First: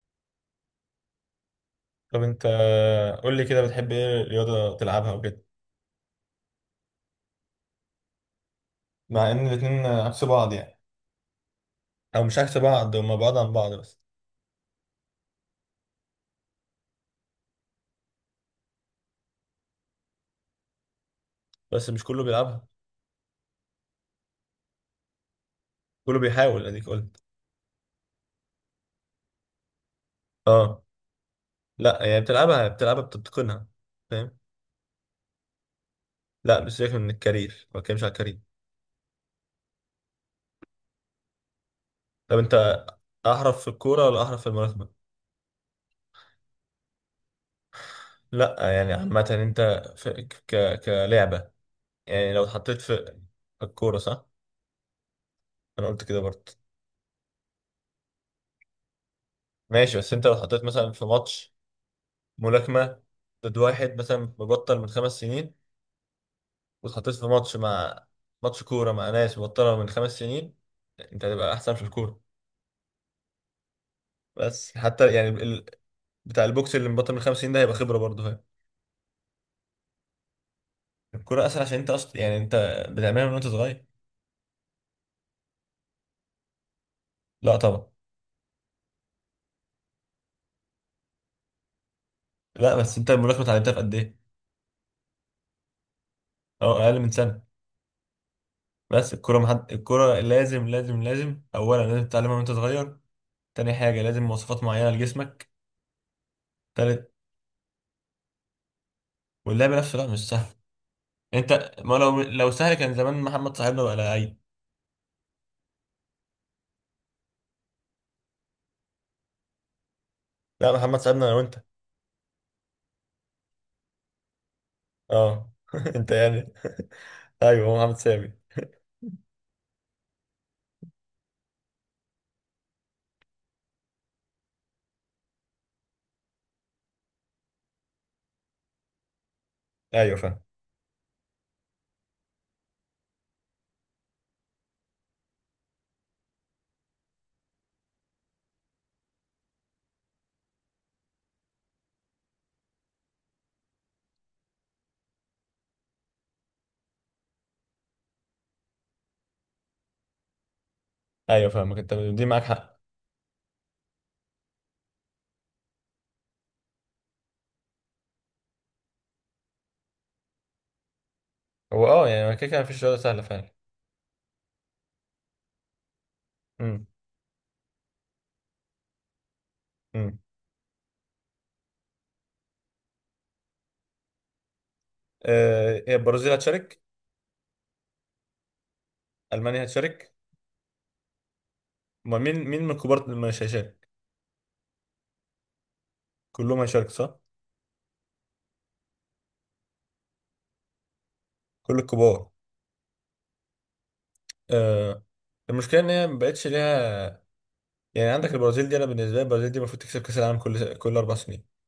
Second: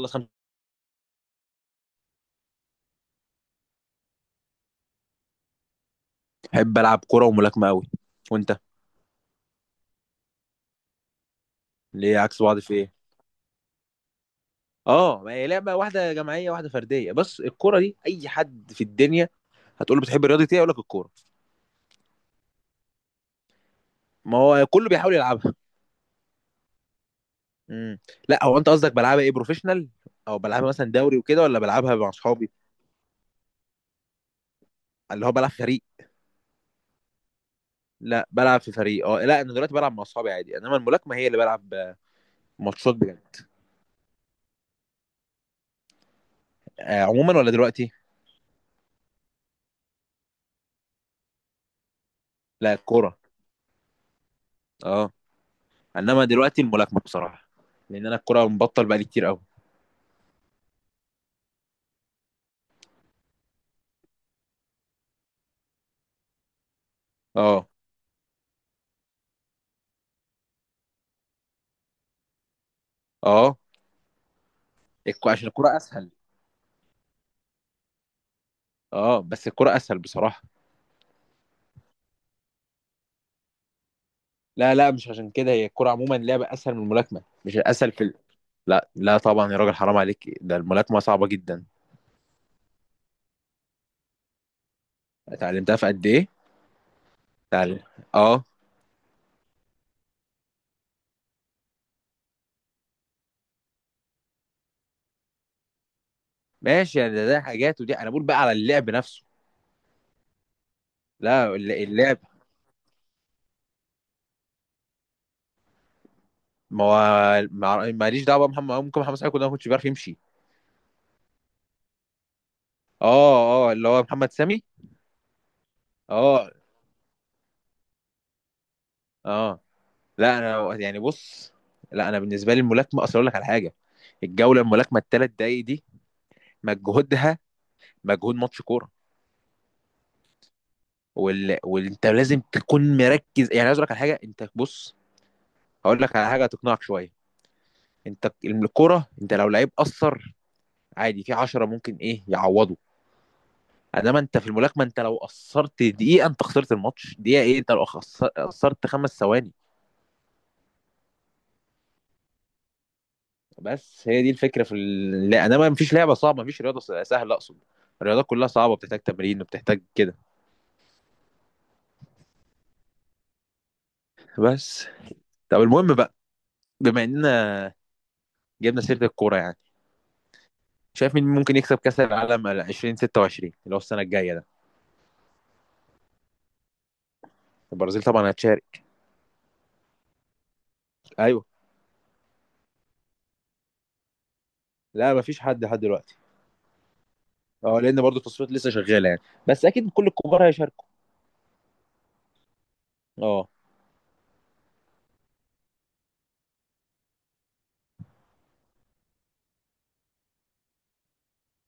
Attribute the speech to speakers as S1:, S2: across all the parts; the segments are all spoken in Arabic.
S1: الله 5.
S2: طب انت، قول لي كده، بتحب ايه رياضة تلعبها وكده؟
S1: بحب العب كوره وملاكمه قوي. وانت؟
S2: مع ان الاتنين عكس بعض يعني.
S1: ليه
S2: او مش
S1: عكس
S2: عكس
S1: بعض، في ايه؟
S2: بعض، هما بعض عن بعض بس.
S1: اه، ما هي لعبه واحده جماعيه واحده فرديه، بس الكوره دي اي حد في الدنيا هتقول له بتحب رياضه ايه يقول لك الكوره.
S2: بس مش كله بيلعبها.
S1: ما هو كله بيحاول يلعبها.
S2: كله بيحاول، اديك قلت.
S1: امم لا، هو انت قصدك بلعبها ايه، بروفيشنال او بلعبها
S2: اه.
S1: مثلا دوري وكده، ولا بلعبها
S2: لا
S1: مع
S2: يعني
S1: اصحابي؟
S2: بتلعبها بتتقنها، فاهم؟
S1: اللي هو بلعب في فريق؟
S2: لا مش... سيبك من الكارير، ما بتكلمش على
S1: لا
S2: الكارير.
S1: بلعب في فريق. اه، لا انا دلوقتي بلعب مع اصحابي عادي، انما الملاكمه هي اللي بلعب
S2: طب انت،
S1: ماتشات بجد.
S2: احرف في الكورة ولا احرف في الملاكمة؟
S1: عموما ولا دلوقتي؟
S2: لا يعني، عامة انت، في ك... كلعبة، يعني لو
S1: لا،
S2: اتحطيت في
S1: الكوره.
S2: الكورة، صح.
S1: اه.
S2: انا قلت كده
S1: انما
S2: برضه.
S1: دلوقتي الملاكمه بصراحه، لان انا الكوره مبطل بقالي كتير قوي.
S2: ماشي، بس انت لو اتحطيت مثلا في ماتش ملاكمة ضد واحد مثلا مبطل من خمس سنين، واتحطيت في
S1: اه.
S2: ماتش كورة مع ناس مبطلة من خمس سنين، انت هتبقى أحسن في الكورة.
S1: اه.
S2: بس حتى يعني
S1: عشان
S2: ال...
S1: الكرة اسهل.
S2: بتاع البوكس اللي مبطل من خمس سنين ده هيبقى خبرة برضه هي.
S1: اه بس الكرة اسهل بصراحة.
S2: الكورة أسهل، عشان أنت أصلا، يعني أنت بتعملها من وأنت صغير.
S1: لا لا، مش عشان كده، هي الكرة عموما لعبة اسهل من الملاكمة،
S2: لا
S1: مش
S2: طبعا.
S1: الاسهل في لا لا طبعا يا راجل، حرام عليك، ده الملاكمة صعبة جدا.
S2: لا، بس أنت الملاكمة اتعلمتها في قد إيه؟
S1: اتعلمتها في قد ايه؟
S2: أه، أقل من سنة.
S1: اتعلم. اه.
S2: بس الكورة محد... الكورة لازم لازم، أولا لازم تتعلمها وأنت صغير، تاني حاجة لازم مواصفات معينة لجسمك،
S1: ماشي
S2: تالت
S1: يعني ده، حاجات، ودي انا بقول بقى على اللعب نفسه.
S2: واللعب نفسه لا مش سهل.
S1: لا
S2: انت ما
S1: اللعب.
S2: لو سهل، كان زمان محمد صاحبنا بقى لعيب.
S1: ما هو. ماليش دعوة بقى محمد، ممكن محمد صلاح يكون ده ما كنتش بيعرف يمشي.
S2: لا، محمد سعدنا انا وانت.
S1: اه، اه، اللي هو محمد سامي.
S2: اه، انت
S1: اه.
S2: يعني. ايوه، هو محمد سامي.
S1: اه، لا انا يعني بص. لا انا بالنسبة لي الملاكمة، اصل اقول لك على حاجة: الجولة الملاكمة الـ3 دقايق دي مجهودها مجهود ماتش كوره.
S2: ايوه فاهم.
S1: وانت لازم تكون مركز. يعني عايز اقول لك على حاجه، انت بص، هقول لك على حاجه هتقنعك شويه. انت الكوره، انت لو لعيب قصر عادي، في 10 ممكن ايه يعوضوا. انما انت في الملاكمه، انت لو قصرت دقيقه انت خسرت الماتش، دقيقه ايه، انت لو قصرت 5 ثواني.
S2: ايوه فاهمك، انت دي معاك حق.
S1: بس هي دي الفكره في لا، انما مفيش لعبه صعبه، مفيش رياضه سهله اقصد. الرياضات كلها صعبه، بتحتاج تمرين وبتحتاج كده.
S2: هو اه، يعني كده كده مفيش رياضه سهله فعلا.
S1: بس. طب المهم بقى،
S2: امم.
S1: بما اننا جبنا سيره الكوره يعني،
S2: امم.
S1: شايف مين ممكن يكسب كاس العالم 2026 اللي هو السنه الجايه ده؟
S2: هي البرازيل هتشارك،
S1: البرازيل طبعا هتشارك.
S2: المانيا هتشارك.
S1: ايوه.
S2: ما مين مين من الكبار اللي مش هيشارك؟
S1: لا مفيش حد لحد دلوقتي.
S2: كلهم هيشارك، صح؟
S1: اه، لان برضه التصفيات لسه شغاله يعني، بس اكيد كل الكبار هيشاركوا.
S2: كل الكبار.
S1: اه.
S2: آه، المشكله ان هي ما بقتش ليها. يعني عندك البرازيل دي، انا بالنسبه لي البرازيل دي المفروض تكسب كاس العالم كل اربع سنين.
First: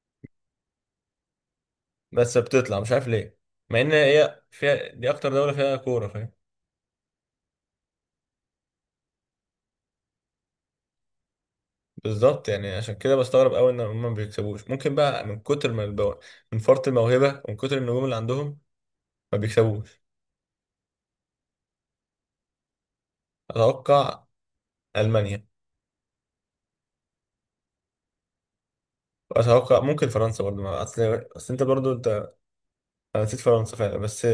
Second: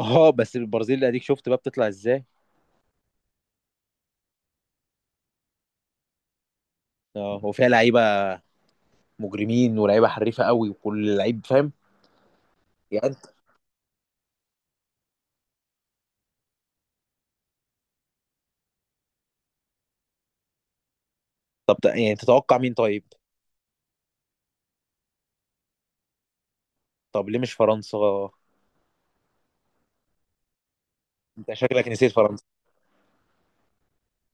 S1: اه، بس البرازيل اديك شفت بقى بتطلع ازاي.
S2: بس بتطلع مش عارف ليه، مع ان هي فيها دي اكتر دولة فيها كورة، فاهم.
S1: اه، وفيها لعيبه مجرمين، ولاعيبه حريفه قوي، وكل لعيب فاهم.
S2: بالظبط، يعني عشان
S1: يعني
S2: كده
S1: أنت-
S2: بستغرب قوي ان هم ما بيكسبوش. ممكن بقى من كتر ما البو... من فرط الموهبة ومن كتر النجوم اللي عندهم ما بيكسبوش.
S1: طب يعني تتوقع مين طيب؟
S2: اتوقع المانيا،
S1: طب ليه مش فرنسا؟
S2: واتوقع ممكن فرنسا برضه. ما اصل، اصل
S1: انت
S2: انت
S1: شكلك
S2: برضه
S1: نسيت
S2: انت،
S1: فرنسا.
S2: انا نسيت فرنسا فعلا، بس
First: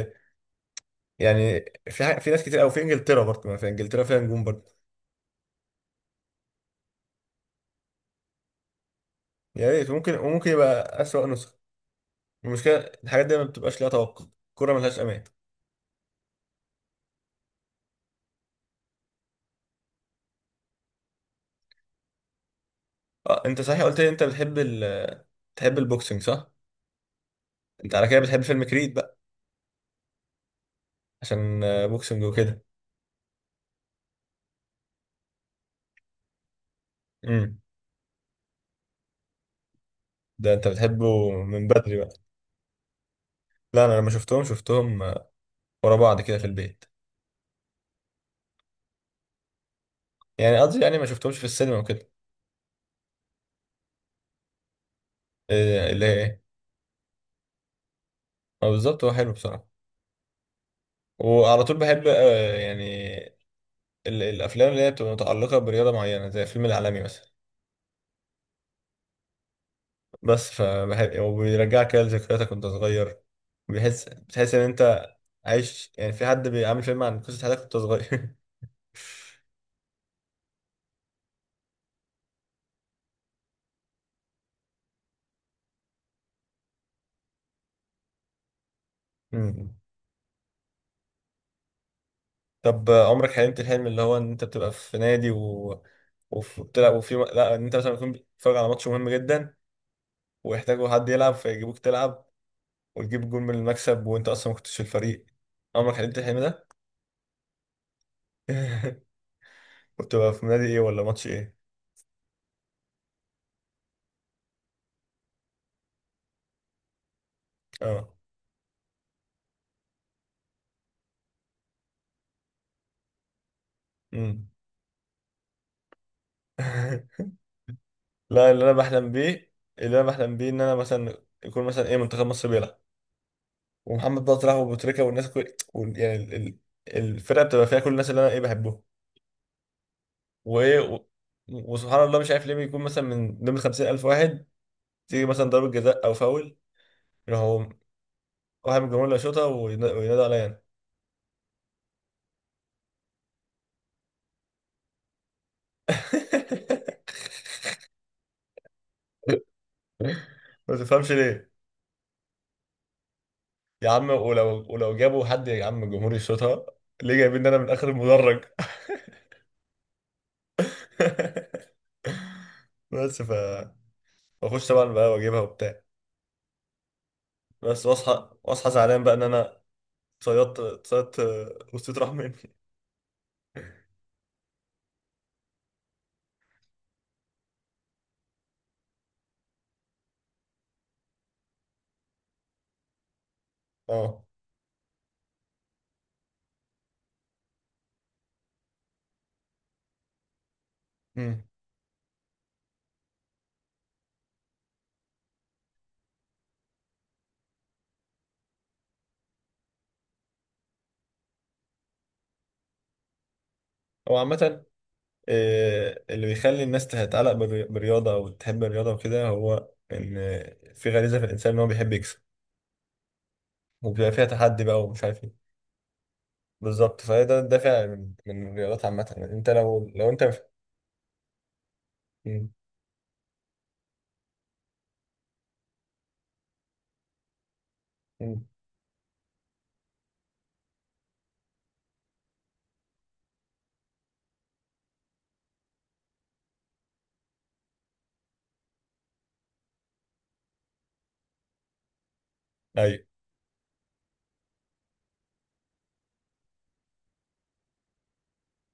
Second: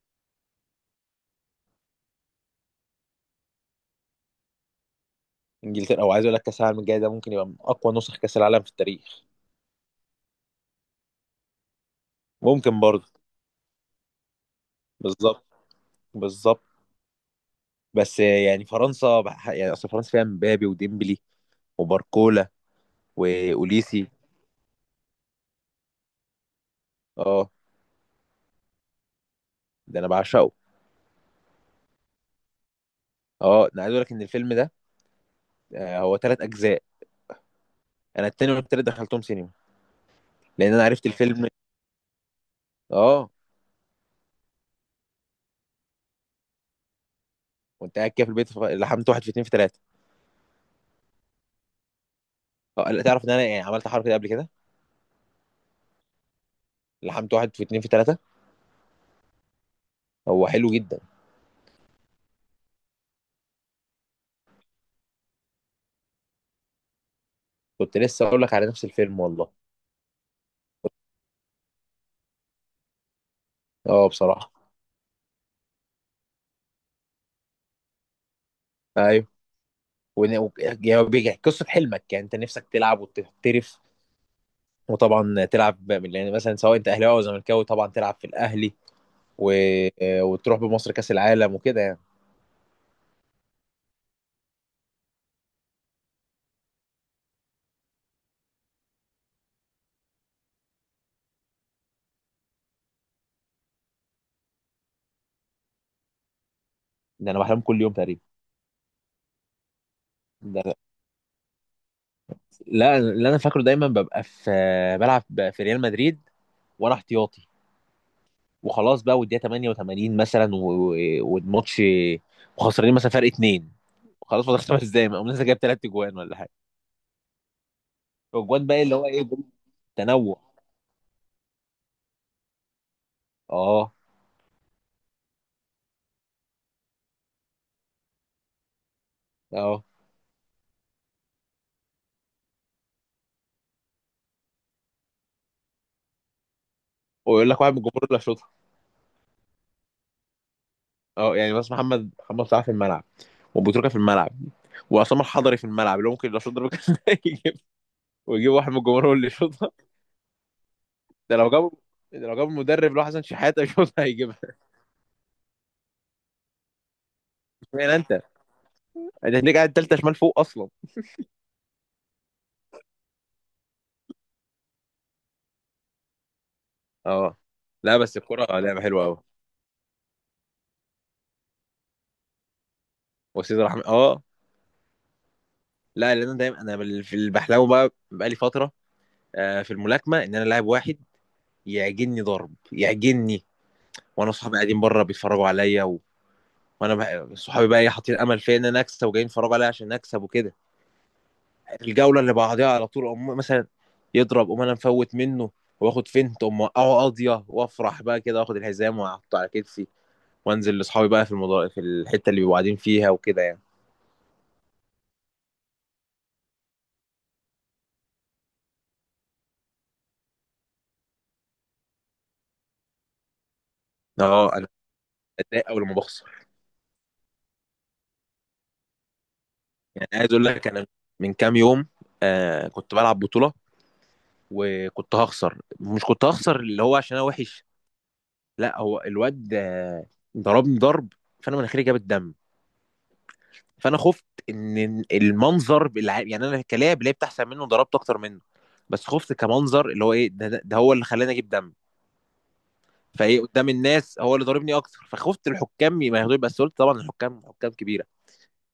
S2: يعني في حاجة... في ناس كتير قوي في انجلترا برضه، ما في انجلترا فيها نجوم برضه.
S1: انجلترا، او عايز اقول لك كاس العالم الجاي ده ممكن يبقى من اقوى نسخ كاس العالم في التاريخ.
S2: يا ريت، ممكن، وممكن يبقى اسوأ نسخة. المشكلة
S1: ممكن برضه.
S2: الحاجات دي ما بتبقاش ليها توقع، الكورة ملهاش امان.
S1: بالظبط. بالظبط. بس يعني فرنسا يعني اصل فرنسا فيها مبابي وديمبلي وباركولا
S2: اه انت صحيح، قلت
S1: واوليسي.
S2: لي انت بتحب ال... بتحب البوكسنج، صح؟
S1: اه.
S2: انت على كده بتحب فيلم كريد بقى،
S1: ده انا بعشقه.
S2: عشان بوكسنج وكده.
S1: اه انا عايز اقول لك ان الفيلم ده هو 3 اجزاء.
S2: امم.
S1: انا التاني والتالت دخلتهم سينما،
S2: ده انت
S1: لان انا عرفت
S2: بتحبه
S1: الفيلم.
S2: من بدري بقى.
S1: اه.
S2: لا انا لما شفتهم، شفتهم ورا بعض كده في البيت.
S1: وانت قاعد كده في البيت، لحمت واحد في اتنين في تلاته.
S2: يعني قصدي، يعني ما شفتهمش في السينما وكده.
S1: اه لا، تعرف ان انا يعني عملت حركه دي قبل كده؟
S2: إيه اللي هي ايه؟
S1: لحمت واحد في اتنين في تلاته.
S2: اه بالظبط، هو حلو بصراحة.
S1: هو حلو جدا.
S2: وعلى طول بحب، يعني ال- الافلام اللي هي بتبقى متعلقة برياضة معينة، زي الفيلم العالمي مثلا.
S1: كنت لسه اقول لك على نفس الفيلم والله.
S2: بس فبحب، وبيرجعك كده لذكرياتك وانت صغير، بيحس
S1: اه بصراحه.
S2: بتحس ان انت عايش، يعني في حد بيعمل فيلم عن قصة حياتك وانت صغير.
S1: ايوه. يعني هو بيحكي قصه حلمك، يعني انت نفسك تلعب وتحترف، وطبعا تلعب يعني مثلا سواء انت اهلاوي او زملكاوي طبعا تلعب في الاهلي و...
S2: مم.
S1: وتروح بمصر كاس العالم وكده يعني.
S2: طب عمرك حلمت الحلم اللي هو ان انت بتبقى في نادي و... وف- وبتلعب، وفي، لا ان انت مثلا بتكون بتتفرج على ماتش مهم جدا ويحتاجوا حد يلعب فيجيبوك تلعب وتجيب جول من المكسب وانت اصلا ما كنتش في الفريق، عمرك حلمت الحلم ده؟
S1: ده انا بحلم كل يوم تقريبا.
S2: وبتبقى في نادي
S1: ده
S2: ايه ولا ماتش ايه؟
S1: لا، اللي انا فاكره دايما ببقى في، بلعب في ريال مدريد وانا احتياطي،
S2: اه.
S1: وخلاص بقى والدقيقه 88 مثلا والماتش وخسرانين مثلا فرق اتنين. خلاص
S2: امم.
S1: فاضل 5 دقايق، اقوم لسه جايب 3 اجوان ولا حاجه.
S2: لا اللي
S1: الاجوان
S2: انا
S1: بقى اللي هو
S2: بحلم
S1: ايه.
S2: بيه، اللي انا بحلم
S1: تنوع.
S2: بيه ان انا مثلا يكون مثلا ايه، منتخب مصر بيلعب
S1: اه.
S2: ومحمد بقى طلع وابو تريكه والناس كل، وال- يعني ال- ال- الفرقه بتبقى فيها كل الناس اللي انا ايه بحبهم،
S1: اه،
S2: وايه و- وسبحان الله مش عارف ليه بيكون مثلا من ضمن 50000 واحد، تيجي مثلا ضربه جزاء او فاول،
S1: ويقول لك
S2: يروحوا
S1: واحد من الجمهور اللي شاطها.
S2: واحد من الجمهور اللي يشوطها، وين- وينادوا عليا
S1: اه يعني بس محمد، محمد صلاح في الملعب، وبوتروكا في الملعب، وعصام الحضري في الملعب، اللي هو ممكن لو شاط ضربه جزاء يجيب، ويجيب واحد من الجمهور هو اللي
S2: انا.
S1: يشوطها.
S2: ما تفهمش
S1: ده
S2: ليه،
S1: لو جابوا، ده لو جابوا المدرب اللي هو حسن شحاته
S2: يا
S1: يشوطها
S2: عم
S1: هيجيبها.
S2: ولو جابوا حد يا عم الجمهور يشوطها، ليه جايبين إن انا من اخر
S1: اشمعنى انت؟
S2: المدرج؟
S1: انت هتلاقيك قاعد تالتة شمال فوق اصلا.
S2: بس ف، واخش بقى واجيبها وبتاع.
S1: اه.
S2: بس
S1: لا بس
S2: واصحى،
S1: الكرة
S2: واصحى
S1: لعبة
S2: زعلان
S1: حلوة
S2: بقى ان
S1: قوي.
S2: انا صيدت، صيدت، وسطيت راح مني.
S1: وسيد رحمة، اه. لا لان انا دايما انا في اللي بحلمه بقى بقالي فترة في الملاكمة، ان انا لاعب واحد يعجني ضرب يعجني،
S2: اه.
S1: وانا صحابي قاعدين بره بيتفرجوا عليا، وانا صحابي بقى ايه حاطين امل فيا ان انا اكسب، وجايين يتفرجوا عليا عشان اكسب وكده.
S2: امم.
S1: الجوله اللي بعديها على طول أم مثلا يضرب أم انا مفوت منه، واخد فنت أم اوقعه قاضيه، وافرح بقى كده واخد الحزام واحطه على كتفي، وانزل لاصحابي بقى في في الحته اللي بيبقوا قاعدين فيها وكده يعني.
S2: هو عامة، اللي بيخلي الناس تتعلق بالري- بالرياضة أو تحب الرياضة وكده، هو إن في غريزة في الإنسان إن هو بيحب يكسب، وبيبقى فيها
S1: اه
S2: تحدي
S1: انا
S2: بقى، ومش عارف إيه.
S1: بتضايق اول ما بخسر.
S2: بالظبط، فهي ده الدافع من الرياضات عامة. يعني أنت لو
S1: يعني
S2: أنت...
S1: عايز اقول لك، انا من كام يوم
S2: مم.
S1: كنت بلعب بطوله، وكنت هخسر، مش كنت هخسر اللي هو عشان انا وحش،
S2: مم.
S1: لا هو الواد ضربني ضرب فانا مناخيري جابت دم، فانا خفت ان المنظر يعني انا كلاعب لعبت احسن منه وضربت اكتر منه، بس خفت كمنظر اللي هو ايه ده، ده هو اللي خلاني اجيب دم،
S2: أيوه.
S1: فايه قدام الناس هو اللي ضاربني اكتر، فخفت الحكام ما ياخدوش، بس قلت طبعا الحكام حكام كبيره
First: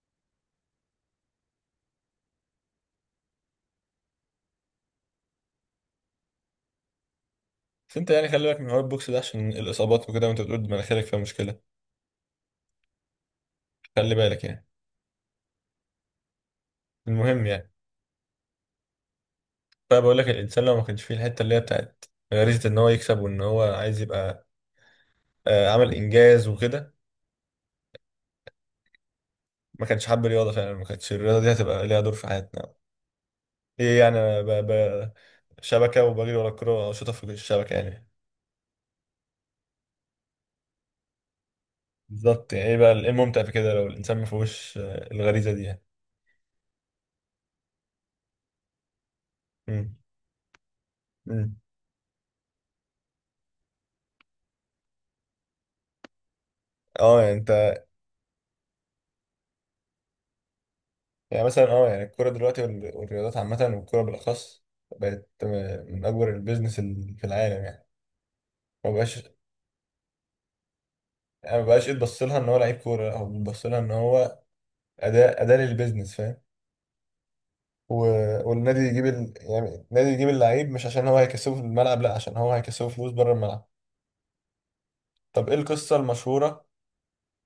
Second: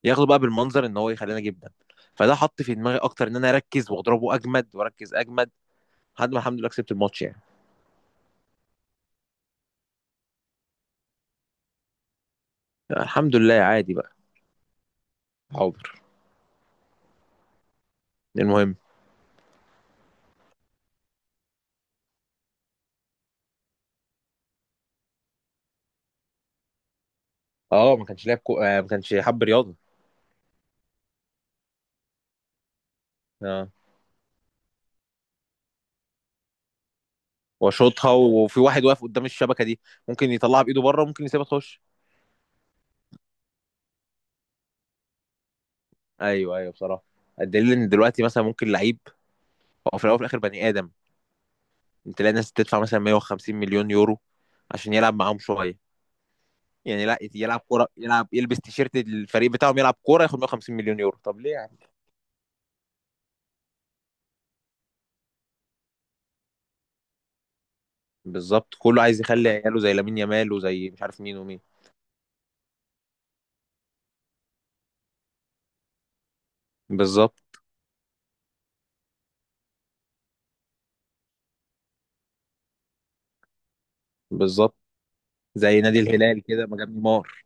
S1: ياخدوا بقى بالمنظر ان هو يخليني اجيب دم. فده حط في دماغي اكتر ان انا اركز واضربه اجمد واركز اجمد لحد ما الحمد لله كسبت الماتش يعني.
S2: بس أنت يعني خلي بالك من حوار البوكس ده عشان الإصابات وكده، وأنت بتقول مناخيرك فيها مشكلة،
S1: الحمد لله عادي
S2: خلي
S1: بقى.
S2: بالك يعني.
S1: حاضر.
S2: المهم يعني.
S1: المهم.
S2: طيب بقول لك، الانسان لو ما كانش فيه الحته اللي هي بتاعت غريزه ان هو يكسب وان هو عايز يبقى عمل انجاز وكده،
S1: اه ما كانش لاعب كو... آه ما كانش حب رياضه.
S2: ما كانش حب رياضه فعلا، ما كانتش الرياضه دي هتبقى ليها دور في حياتنا.
S1: اه.
S2: ايه يعني، أنا ب... ب... شبكه وبجري ورا الكوره واشوطها في الشبكه يعني.
S1: واشوطها، وفي واحد واقف قدام الشبكه دي ممكن يطلعها بايده بره، ممكن يسيبها تخش.
S2: بالظبط، يعني ايه بقى ايه الممتع في كده لو الانسان ما فيهوش الغريزه دي يعني.
S1: ايوه، ايوه بصراحه. الدليل ان دلوقتي مثلا ممكن لعيب،
S2: امم.
S1: هو في الاول وفي الاخر بني ادم،
S2: امم.
S1: تلاقي الناس تدفع مثلا 150 مليون يورو عشان يلعب معاهم شويه. يعني لا
S2: اه يعني
S1: يلعب
S2: انت،
S1: كوره، يلعب يلبس تيشيرت الفريق بتاعهم، يلعب كوره ياخد 150 مليون يورو، طب
S2: يعني
S1: ليه
S2: مثلا
S1: يعني؟
S2: اه، يعني الكوره دلوقتي وال- والرياضات عامه والكوره بالاخص بقت من اكبر البيزنس ال- في العالم يعني.
S1: بالظبط،
S2: ما
S1: كله
S2: بقاش،
S1: عايز يخلي عياله زي لامين يامال وزي مش عارف مين
S2: يعني
S1: ومين.
S2: ما بقاش يتبص لها ان هو لعيب كوره، لا، هو بيتبص لها ان هو اداه للبيزنس، فاهم.
S1: بالظبط.
S2: و... والنادي يجيب ال... يعني النادي يجيب اللعيب مش عشان هو هيكسبه في الملعب، لا عشان هو هيكسبه فلوس بره الملعب.
S1: بالظبط.
S2: طب ايه
S1: زي
S2: القصه
S1: نادي الهلال كده
S2: المشهوره،
S1: ما جاب نيمار.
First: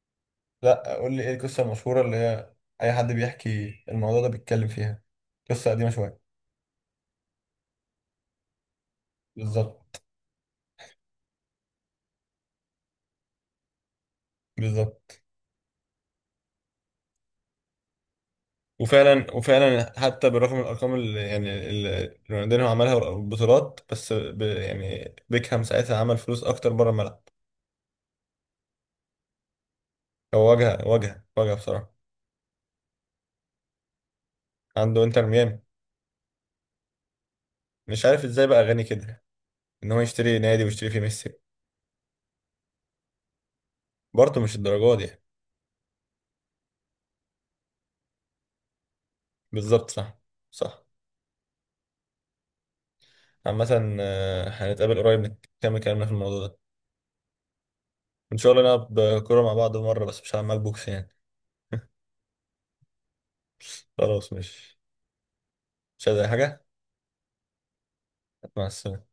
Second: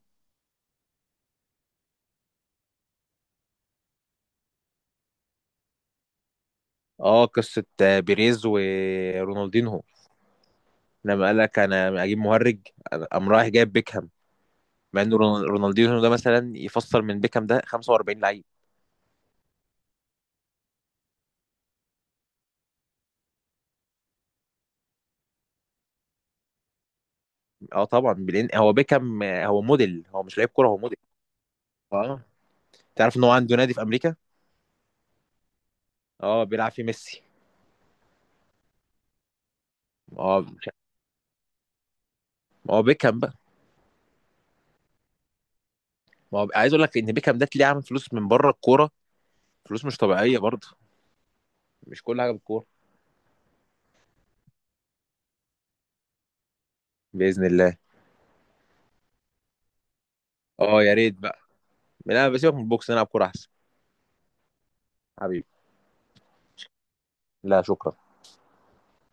S2: لا قول لي ايه القصه المشهوره اللي هي اي حد بيحكي الموضوع ده بيتكلم فيها، قصه قديمه شويه.
S1: اه قصه بيريز ورونالدينهو،
S2: بالظبط.
S1: لما قال لك انا اجيب مهرج، أنا- قام رايح جايب بيكهام. مع ان
S2: بالظبط.
S1: رونالدينho ده مثلا يفسر من بيكهام ده 45 لعيب.
S2: وفعلا، حتى بالرغم من الارقام اللي يعني اللي رونالدينيو عملها والبطولات، بس ب... يعني بيكهام ساعتها عمل فلوس اكتر بره الملعب.
S1: اه طبعا، بلين هو بيكهام هو موديل، هو مش لعيب
S2: هو
S1: كوره، هو
S2: واجهة
S1: موديل.
S2: واجهة واجهة بصراحة.
S1: اه. تعرف ان هو عنده نادي في امريكا؟
S2: عنده انتر ميامي.
S1: اه بيلعب فيه ميسي.
S2: مش عارف ازاي بقى غني كده ان هو يشتري
S1: اه.
S2: نادي ويشتري فيه ميسي.
S1: ما هو بيكهام بقى.
S2: برضه مش الدرجة دي يعني.
S1: ما هو عايز اقول لك ان بيكهام ده تلاقيه عامل فلوس من بره الكوره، فلوس
S2: بالظبط،
S1: مش
S2: صح.
S1: طبيعيه برضه.
S2: صح.
S1: مش كل حاجه بالكوره.
S2: عامة، هنتقابل قريب، نكمل كلامنا في الموضوع ده
S1: باذن الله.
S2: ان شاء الله، نلعب كورة مع بعض مرة، بس مش هلعب معاك
S1: اه
S2: بوكس
S1: يا ريت
S2: يعني.
S1: بقى. لا بسيبك من البوكس نلعب كوره احسن.
S2: خلاص، مش،
S1: حبيبي.
S2: مش عايز اي حاجة.
S1: لا شكرا.
S2: مع السلامة.